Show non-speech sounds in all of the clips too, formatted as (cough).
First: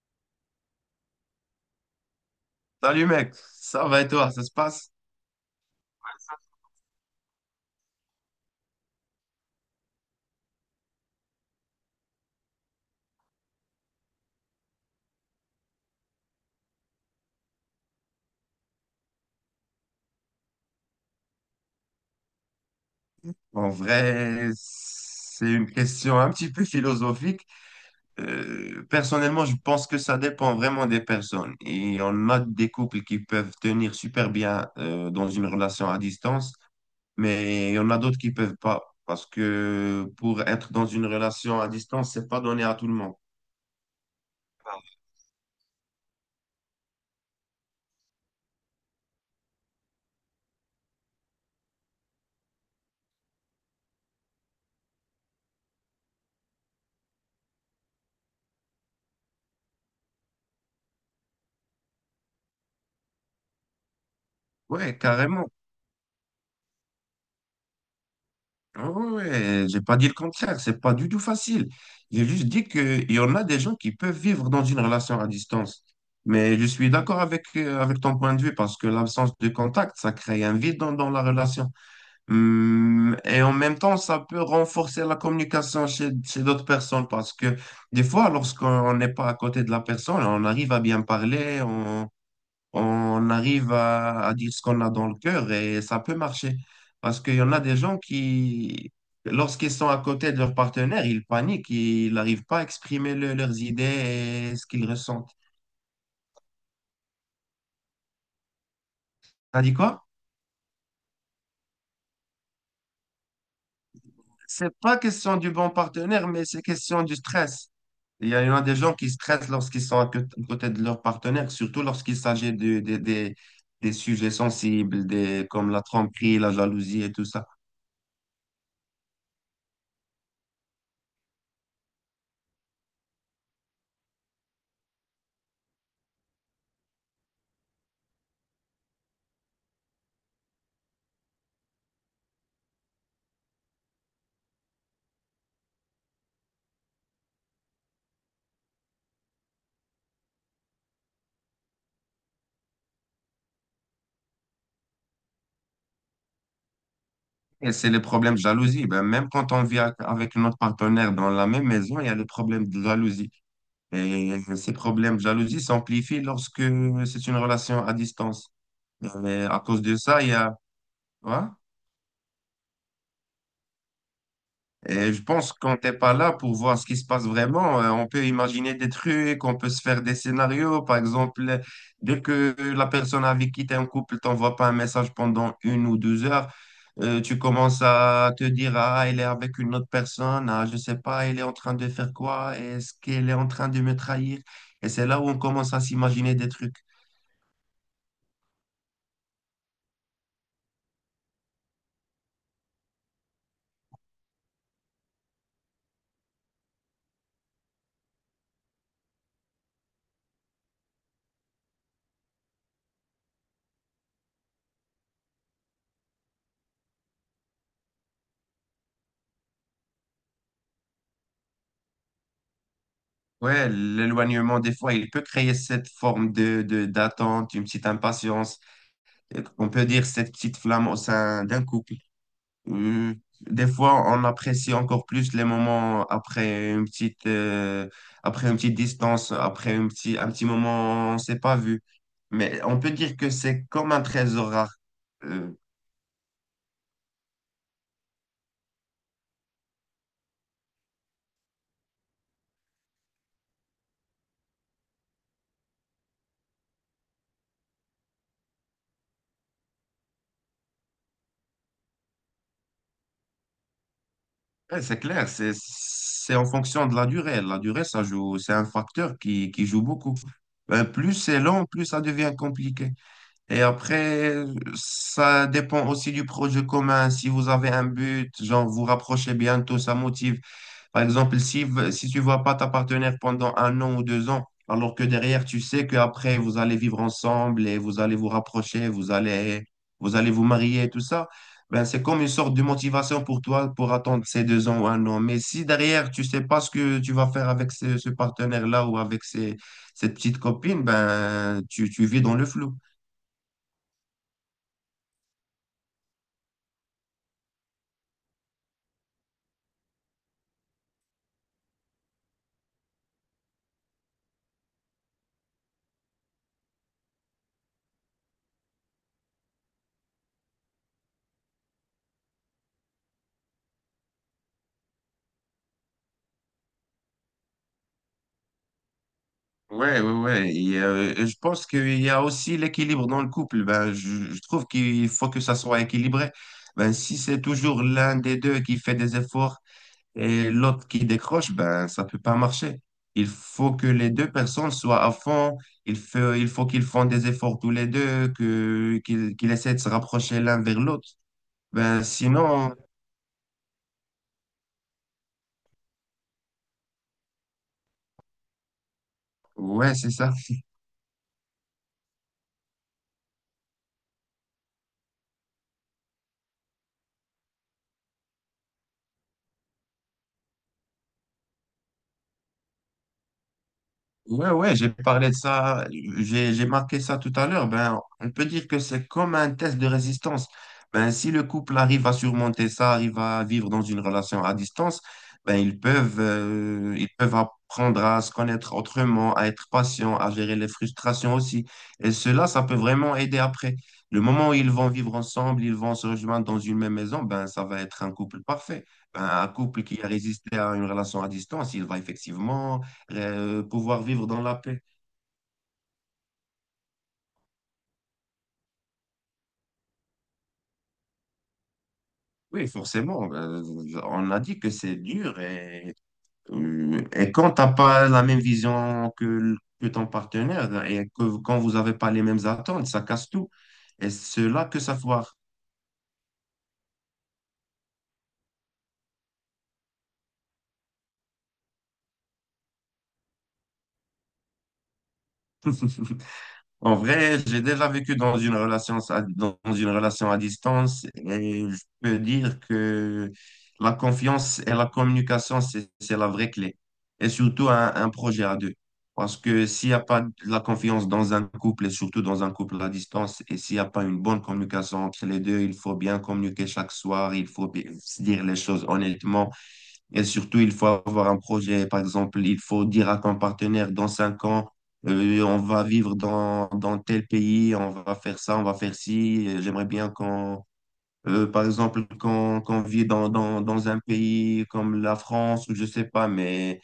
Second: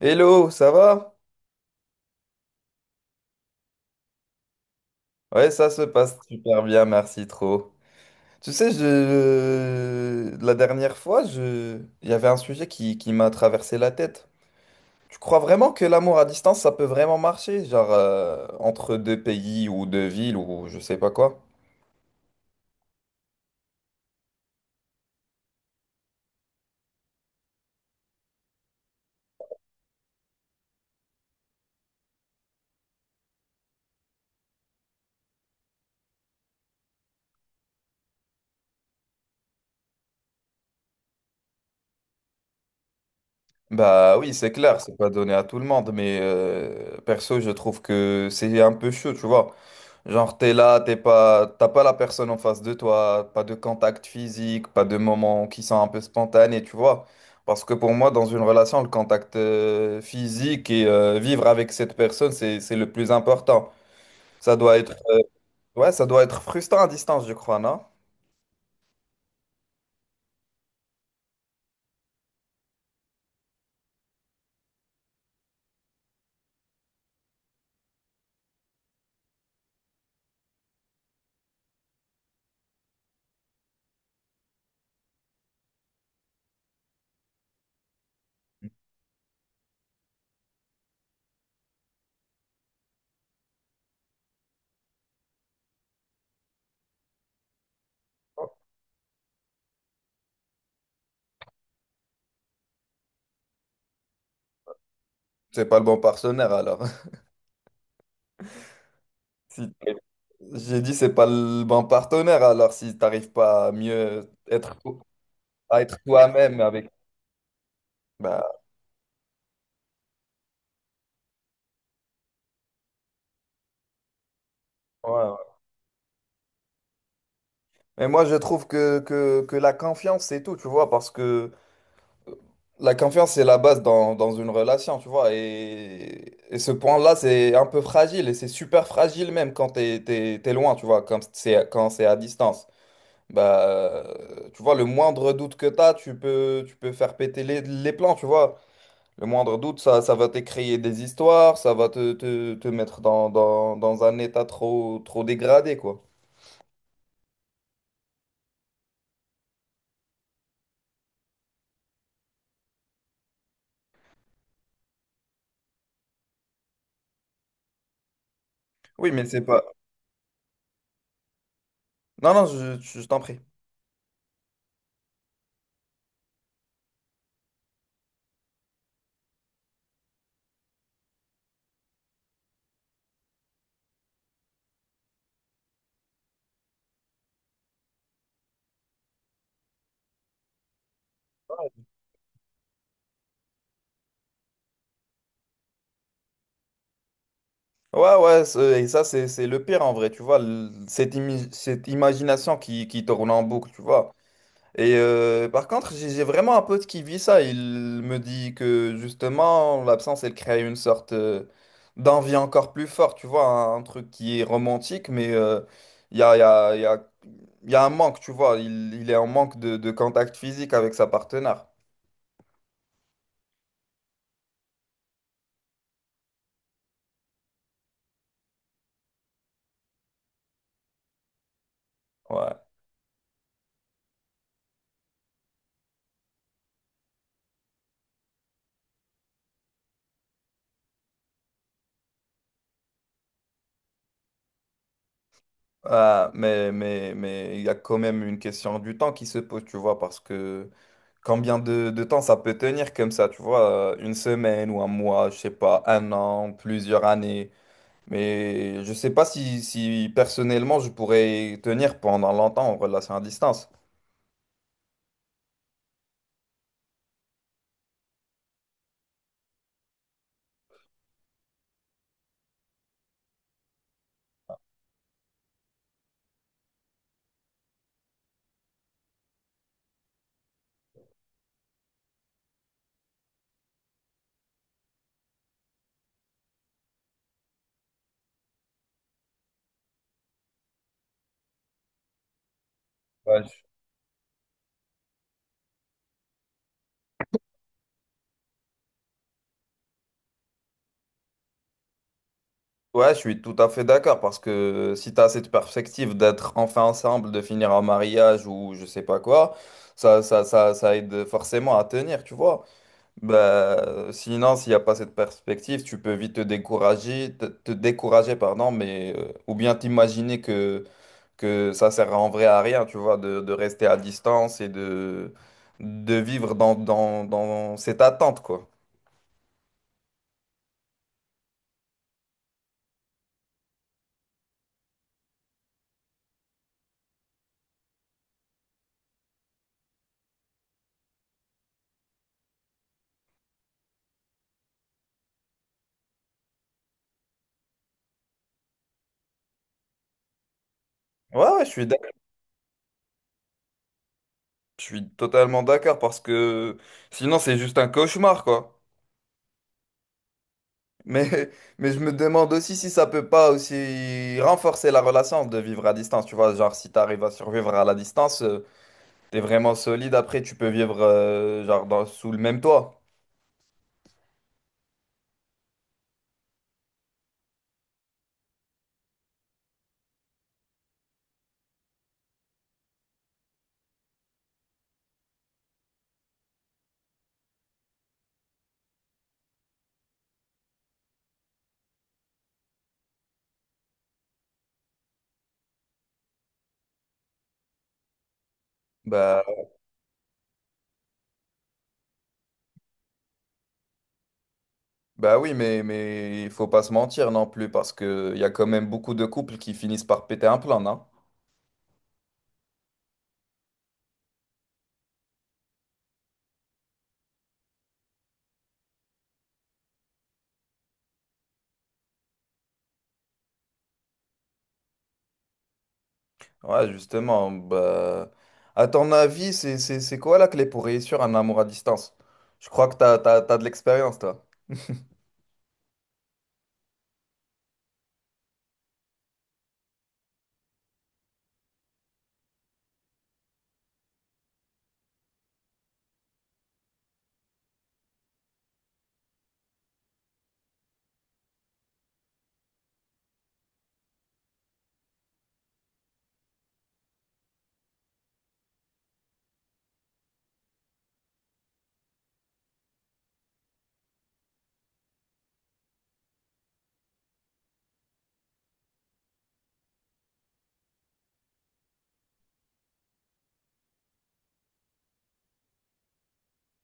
Hello, ça va? Salut mec, ça va et toi, ça se passe? Ouais, ça se passe super bien, merci trop. Tu sais, la dernière fois, il y avait un sujet qui m'a traversé la tête. Tu crois vraiment que l'amour à distance, ça peut vraiment marcher? Genre, entre deux pays ou deux villes ou je sais pas quoi? En vrai, c'est une question un petit peu philosophique. Personnellement, je pense que ça dépend vraiment des personnes. Et on a des couples qui peuvent tenir super bien dans une relation à distance, mais il y en a d'autres qui peuvent pas. Parce que pour être dans une relation à distance, c'est pas donné à tout le monde. Bah oui, c'est clair, c'est pas donné à tout le monde, mais perso, je trouve que c'est un peu chaud, tu vois. Genre, t'es là, t'es pas, t'as pas la personne en face de toi, pas de contact physique, pas de moments qui sont un peu spontanés, tu vois. Parce que pour moi, dans une relation, le contact physique et vivre avec cette personne, c'est le plus important. Ça doit être, Ouais, euh, carrément. ouais, ça doit être frustrant à distance, je crois, non? Ah ouais, ouais, j'ai pas dit le contraire, c'est pas du tout facile. J'ai juste dit qu'il y en a des gens qui peuvent vivre dans une relation à distance. Mais je suis d'accord avec ton point de vue parce que l'absence de contact, ça crée un vide dans la relation. Et en même temps, ça peut renforcer la communication chez d'autres personnes parce que des fois, lorsqu'on n'est pas à côté de la personne, on arrive à bien parler, on arrive à dire ce qu'on a dans le cœur et ça peut marcher. Parce qu'il y en a des gens qui, lorsqu'ils sont à côté de leur partenaire, ils paniquent, ils n'arrivent pas à exprimer leurs idées et ce qu'ils ressentent. C'est pas le bon partenaire alors. (laughs) Si T'as dit quoi? j'ai dit, c'est pas le bon partenaire alors si t'arrives pas à mieux C'est être, pas question du bon à être partenaire, mais toi-même c'est avec. question du stress. Il y en a il y en Bah, a des gens qui stressent lorsqu'ils sont à côté de leur partenaire, surtout lorsqu'il s'agit des sujets sensibles, ouais. comme la tromperie, la jalousie et tout ça. Mais moi, je trouve que la confiance, c'est tout, tu vois, parce que la confiance, c'est la base dans une relation, tu vois. Et ce point-là, c'est un peu fragile, et c'est super fragile même quand t'es loin, tu vois, quand c'est à distance. Bah, tu vois, le moindre doute que t'as, tu peux faire péter les plans, tu vois. Le moindre doute, ça va te créer des histoires, ça va te mettre dans un état trop dégradé, quoi. Et c'est le problème de jalousie. Ben, même quand on vit avec notre partenaire dans la même maison, il y a le problème de jalousie. Et ces problèmes de jalousie s'amplifient lorsque c'est une relation à distance. Et Oui, mais c'est à pas... cause de ça, il y a... Ouais. Non, non, je t'en prie. Et je pense que quand t'es pas là pour voir ce qui se passe vraiment, on peut imaginer des trucs, on peut se faire des scénarios. Par exemple, dès que la personne avec qui t'es en couple t'envoie pas un message pendant 1 ou 2 heures, tu commences à te dire, ah, elle est avec une autre personne, ah, je sais pas, elle est en train de faire quoi, est-ce qu'elle est en train de me trahir? Et c'est là où on commence à s'imaginer des trucs. Ouais, ouais, ça, c'est le pire en vrai, tu vois, cette imagination qui tourne en boucle, tu vois. Et par contre, j'ai vraiment un pote qui vit ça. Il me dit que justement, l'absence, elle crée une sorte d'envie encore plus forte, tu vois, un truc qui est romantique, mais il y a, il y a, il y a, il y a un manque, tu vois. Il est en manque de contact physique avec sa partenaire. Ouais, l'éloignement, des fois, il peut créer cette forme d'attente, une petite impatience, on peut dire, cette petite flamme au sein d'un couple. Ouais. Euh, des fois, on apprécie encore plus les moments après après une petite distance, après un petit moment, on ne s'est pas vu. Mais on peut dire que c'est comme un trésor rare. Euh, Ah, mais il y a quand même une question du temps qui se pose, tu vois, parce que. Combien de temps ça peut tenir comme ça, tu vois, une semaine ou un mois, je sais pas, un an, plusieurs années. Mais je sais pas si personnellement je pourrais tenir pendant longtemps en relation à distance. ouais, c'est clair, c'est en fonction de la durée. La durée, ça joue, c'est un facteur qui joue beaucoup. Plus c'est long, plus ça devient compliqué. Et après, ça dépend aussi du projet commun. Si vous avez un but, genre vous rapprochez bientôt, ça motive. Par exemple, si tu vois pas ta partenaire pendant 1 an ou 2 ans, alors que derrière, tu sais qu'après, vous allez vivre ensemble et vous allez vous rapprocher, vous allez, vous allez vous marier, tout ça, ben, c'est comme une sorte de motivation pour Ouais, je, toi pour attendre ces 2 ans ou 1 an. Mais si derrière, tu sais pas ce que tu vas faire avec ce partenaire-là ou avec cette petite copine, ben, tu vis dans le flou. ouais, je suis tout à fait d'accord parce que si tu as cette perspective d'être enfin ensemble, de finir en mariage ou je sais pas quoi, ça aide forcément à tenir, tu vois. Bah, sinon, s'il n'y a pas cette perspective, tu peux vite te décourager, te décourager, pardon, mais, ou bien t'imaginer que ça sert en vrai à rien, tu vois, de rester à distance et de vivre dans cette attente, quoi. Ouais, ouais, ouais. Et je pense qu'il y a aussi l'équilibre dans le couple. Ben, je trouve qu'il faut que ça soit équilibré. Ben, si c'est toujours l'un des deux qui fait des efforts et l'autre qui décroche, ben, ça peut pas marcher. Il faut que les deux personnes soient à fond. Il faut qu'ils font des efforts tous les deux, qu'ils essaient de se rapprocher l'un vers l'autre. Ouais, ouais, Ben, sinon, je suis totalement d'accord parce que sinon, c'est juste un cauchemar, quoi. ouais, c'est ça. (laughs) Mais, mais je me demande aussi si ça peut pas aussi renforcer la relation de vivre à distance, tu vois, genre si tu arrives à survivre à la distance. T'es vraiment solide, après tu peux vivre genre sous le même toit. Ouais, ouais, j'ai parlé de ça, j'ai marqué ça tout à l'heure. Ben, on peut dire que c'est comme un test de résistance. Ben, si le couple arrive à surmonter ça, arrive à vivre dans une relation à distance, ben, ils peuvent apprendre à se connaître autrement, à être patient, à gérer les frustrations aussi. Et cela, ça peut vraiment aider après. Le moment où ils vont vivre ensemble, ils vont se rejoindre dans une même maison, ben, ça va être un couple parfait. Ben, Bah, un couple qui a résisté à une relation à distance, il va effectivement pouvoir vivre dans la paix. bah oui, mais il faut pas se mentir non plus, parce que il y a quand même beaucoup de couples qui finissent par péter un plan, non? Oui, forcément, on a dit que c'est dur et quand t'as pas la même vision que ton partenaire et que quand vous n'avez pas les mêmes attentes, ça casse tout. Et c'est là que ça foire. Ouais, justement, bah... À ton avis, c'est quoi la clé pour réussir un amour à distance? Je crois que t'as de l'expérience, toi. (laughs) En vrai, j'ai déjà vécu dans une relation à distance et je peux dire que la confiance et la communication, c'est la vraie clé. Et surtout un projet à deux. Parce que s'il n'y a pas de la confiance dans un couple et surtout dans un couple à distance et s'il n'y a pas une bonne communication entre les deux, il faut bien communiquer chaque soir, il faut bien se dire les choses honnêtement. Et surtout, il faut avoir un projet. Par exemple, il faut dire à ton partenaire, dans 5 ans, on va vivre dans tel pays, on va faire ça, on va faire ci. J'aimerais bien qu'on, par exemple, qu'on qu'on vit dans un pays comme la France ou je sais pas, mais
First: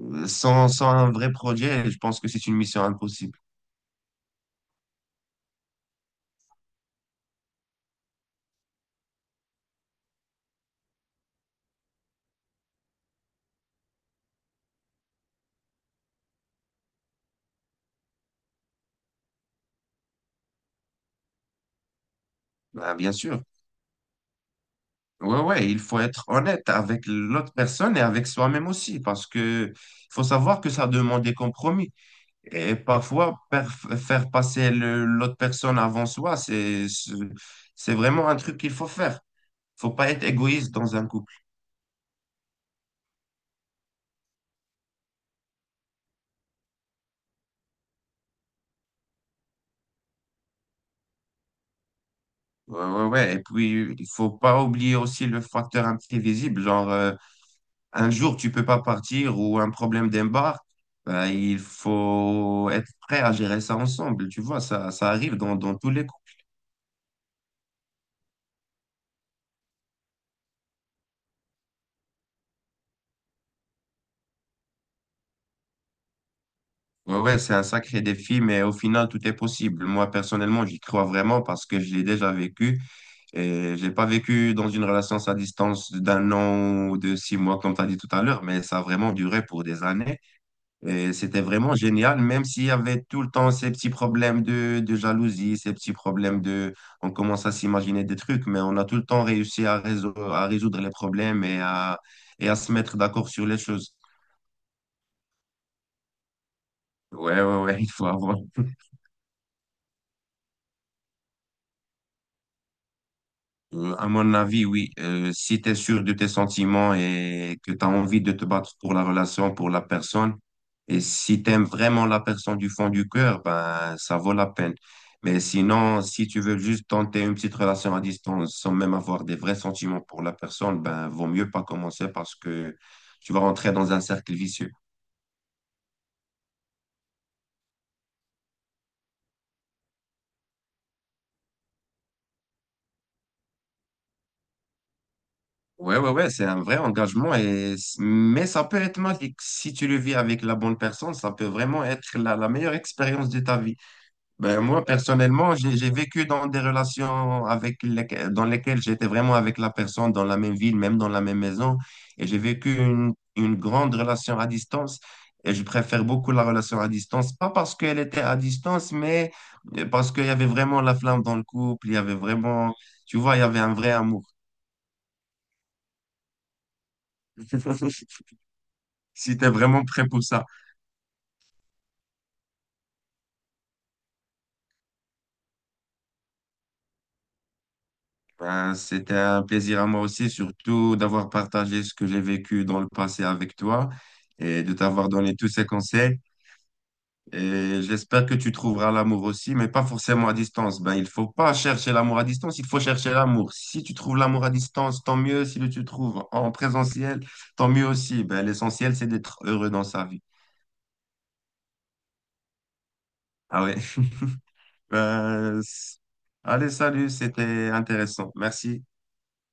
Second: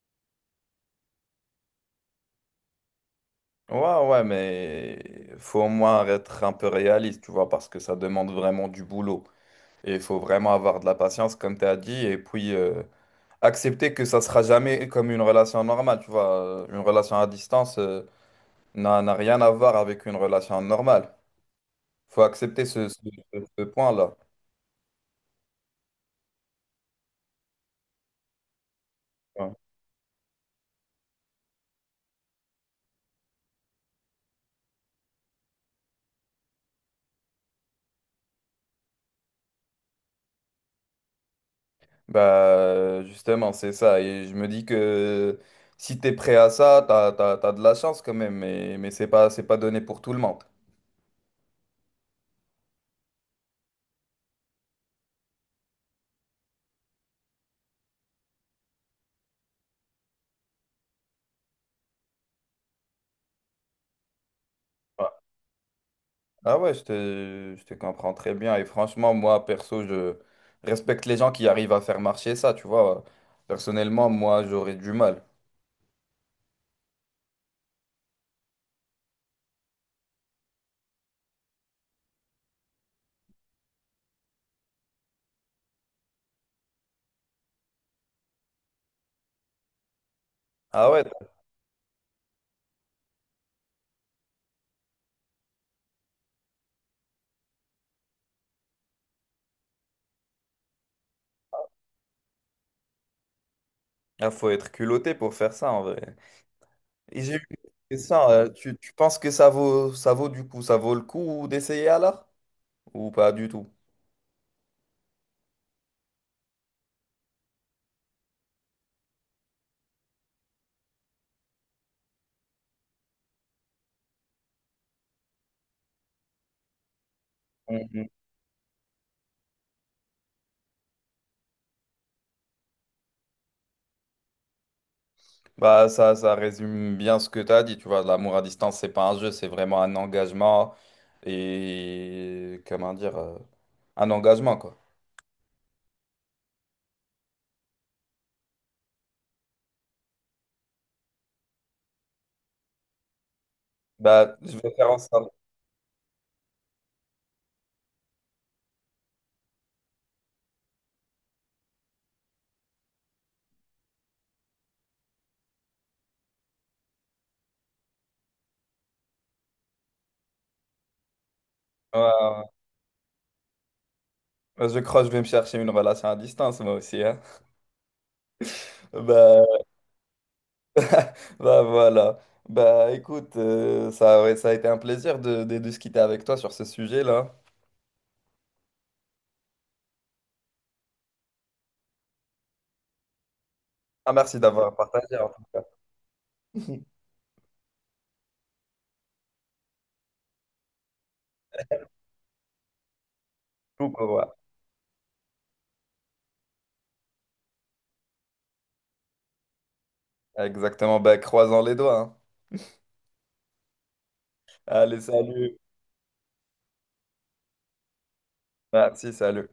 sans un vrai projet, je pense que c'est une mission impossible. Ouais, ouais, mais faut au moins être un peu réaliste, tu vois, parce que ça demande vraiment du boulot. Et il faut vraiment avoir de la patience, comme tu as dit, et puis... accepter que ça sera jamais comme une relation normale, tu vois. Une relation à distance n'a rien à voir avec une relation normale. Faut accepter Ben, bien sûr. ce point-là. Ouais, ouais, il faut être honnête avec l'autre personne et avec soi-même aussi, parce Ouais. que faut savoir que ça demande des compromis. Et parfois, faire passer l'autre personne avant soi, c'est vraiment un truc qu'il faut faire. Faut pas être égoïste dans un couple. Bah, justement, c'est ça. Et je me dis que si t'es prêt à ça, t'as de la chance quand même, mais c'est pas donné pour tout le monde. Ouais, ouais, ouais. Et puis, il faut pas oublier aussi le facteur imprévisible. Genre, un jour, tu peux pas partir ou un problème d'embarque. Bah, il faut être prêt à gérer ça ensemble. Tu vois, ça, Ouais. ça arrive dans tous les couples. Ah ouais, je te comprends très bien. Et franchement, moi, perso, je respecte les gens qui arrivent à faire marcher ça, tu vois. Personnellement, moi, j'aurais du mal. Ouais, ouais, c'est un sacré défi, mais au final, tout est possible. Moi, personnellement, j'y crois vraiment parce que je l'ai déjà vécu. Et j'ai pas vécu dans une relation à distance d'un an ou de 6 mois, comme tu as dit tout à l'heure, mais ça a vraiment duré pour des années. Ah ouais, Et c'était vraiment génial, même s'il y avait tout le temps ces petits problèmes de jalousie, ces petits problèmes de... On commence à s'imaginer des trucs, mais on a tout le temps réussi à résoudre les problèmes et à se mettre d'accord sur les choses. ah, faut être culotté pour faire ça en vrai. Et j'ai Ouais, eu ouais, une ouais, (laughs) il faut question, avoir tu penses que ça vaut, ça vaut le coup d'essayer alors? Ou pas du tout? À mon avis, oui. Si tu es sûr de tes sentiments et que tu as envie de te battre pour la relation, pour la personne, et si tu aimes vraiment la personne du fond du cœur, ben, ça vaut la peine. Mais sinon, si tu veux juste tenter une petite relation à Mhm. distance sans même avoir des vrais sentiments pour la personne, ben, vaut mieux pas commencer parce que tu vas rentrer dans un cercle vicieux. Bah ça, ça résume bien ce que tu as dit, tu vois, l'amour à distance, c'est pas un jeu, c'est vraiment un engagement et comment dire, un engagement quoi. Ouais, ouais, ouais, c'est un vrai engagement et, mais ça peut être magique. Si tu le vis avec la bonne personne, ça peut vraiment être la meilleure expérience de ta vie. Bah je Ben, vais moi, faire en sorte. personnellement, j'ai vécu dans des relations dans lesquelles j'étais vraiment avec la personne dans la même ville, même dans la même maison. Et j'ai vécu une grande relation à distance. Et je préfère beaucoup la relation à distance, pas parce qu'elle était à distance, mais parce qu'il y avait vraiment la flamme dans le couple. Il y Ouais, ouais. avait Ouais. vraiment, tu vois, il y avait un vrai amour. Bah, je crois que je vais me chercher une relation à distance moi aussi, hein. (laughs) (laughs) Si tu es Bah, vraiment prêt pour ça. bah voilà. Bah écoute, ouais, ça a été un plaisir de discuter avec toi sur ce sujet-là. Ben, c'était un plaisir à moi aussi, surtout d'avoir partagé ce que j'ai vécu dans le passé avec toi Ah merci et de d'avoir t'avoir partagé en donné tout tous cas. ces conseils. Et j'espère que tu trouveras l'amour aussi, mais pas forcément à distance. Ben, il faut pas chercher l'amour à distance, il faut chercher l'amour. Si Tout tu pour trouves moi. l'amour à distance, tant mieux. Si tu le trouves en présentiel, tant mieux aussi. Ben, l'essentiel, c'est d'être heureux dans sa vie. Exactement. Bah croisons les doigts, hein. Ah ouais. (laughs) Allez, salut. Ben, allez, salut, c'était intéressant. Merci. Merci, salut.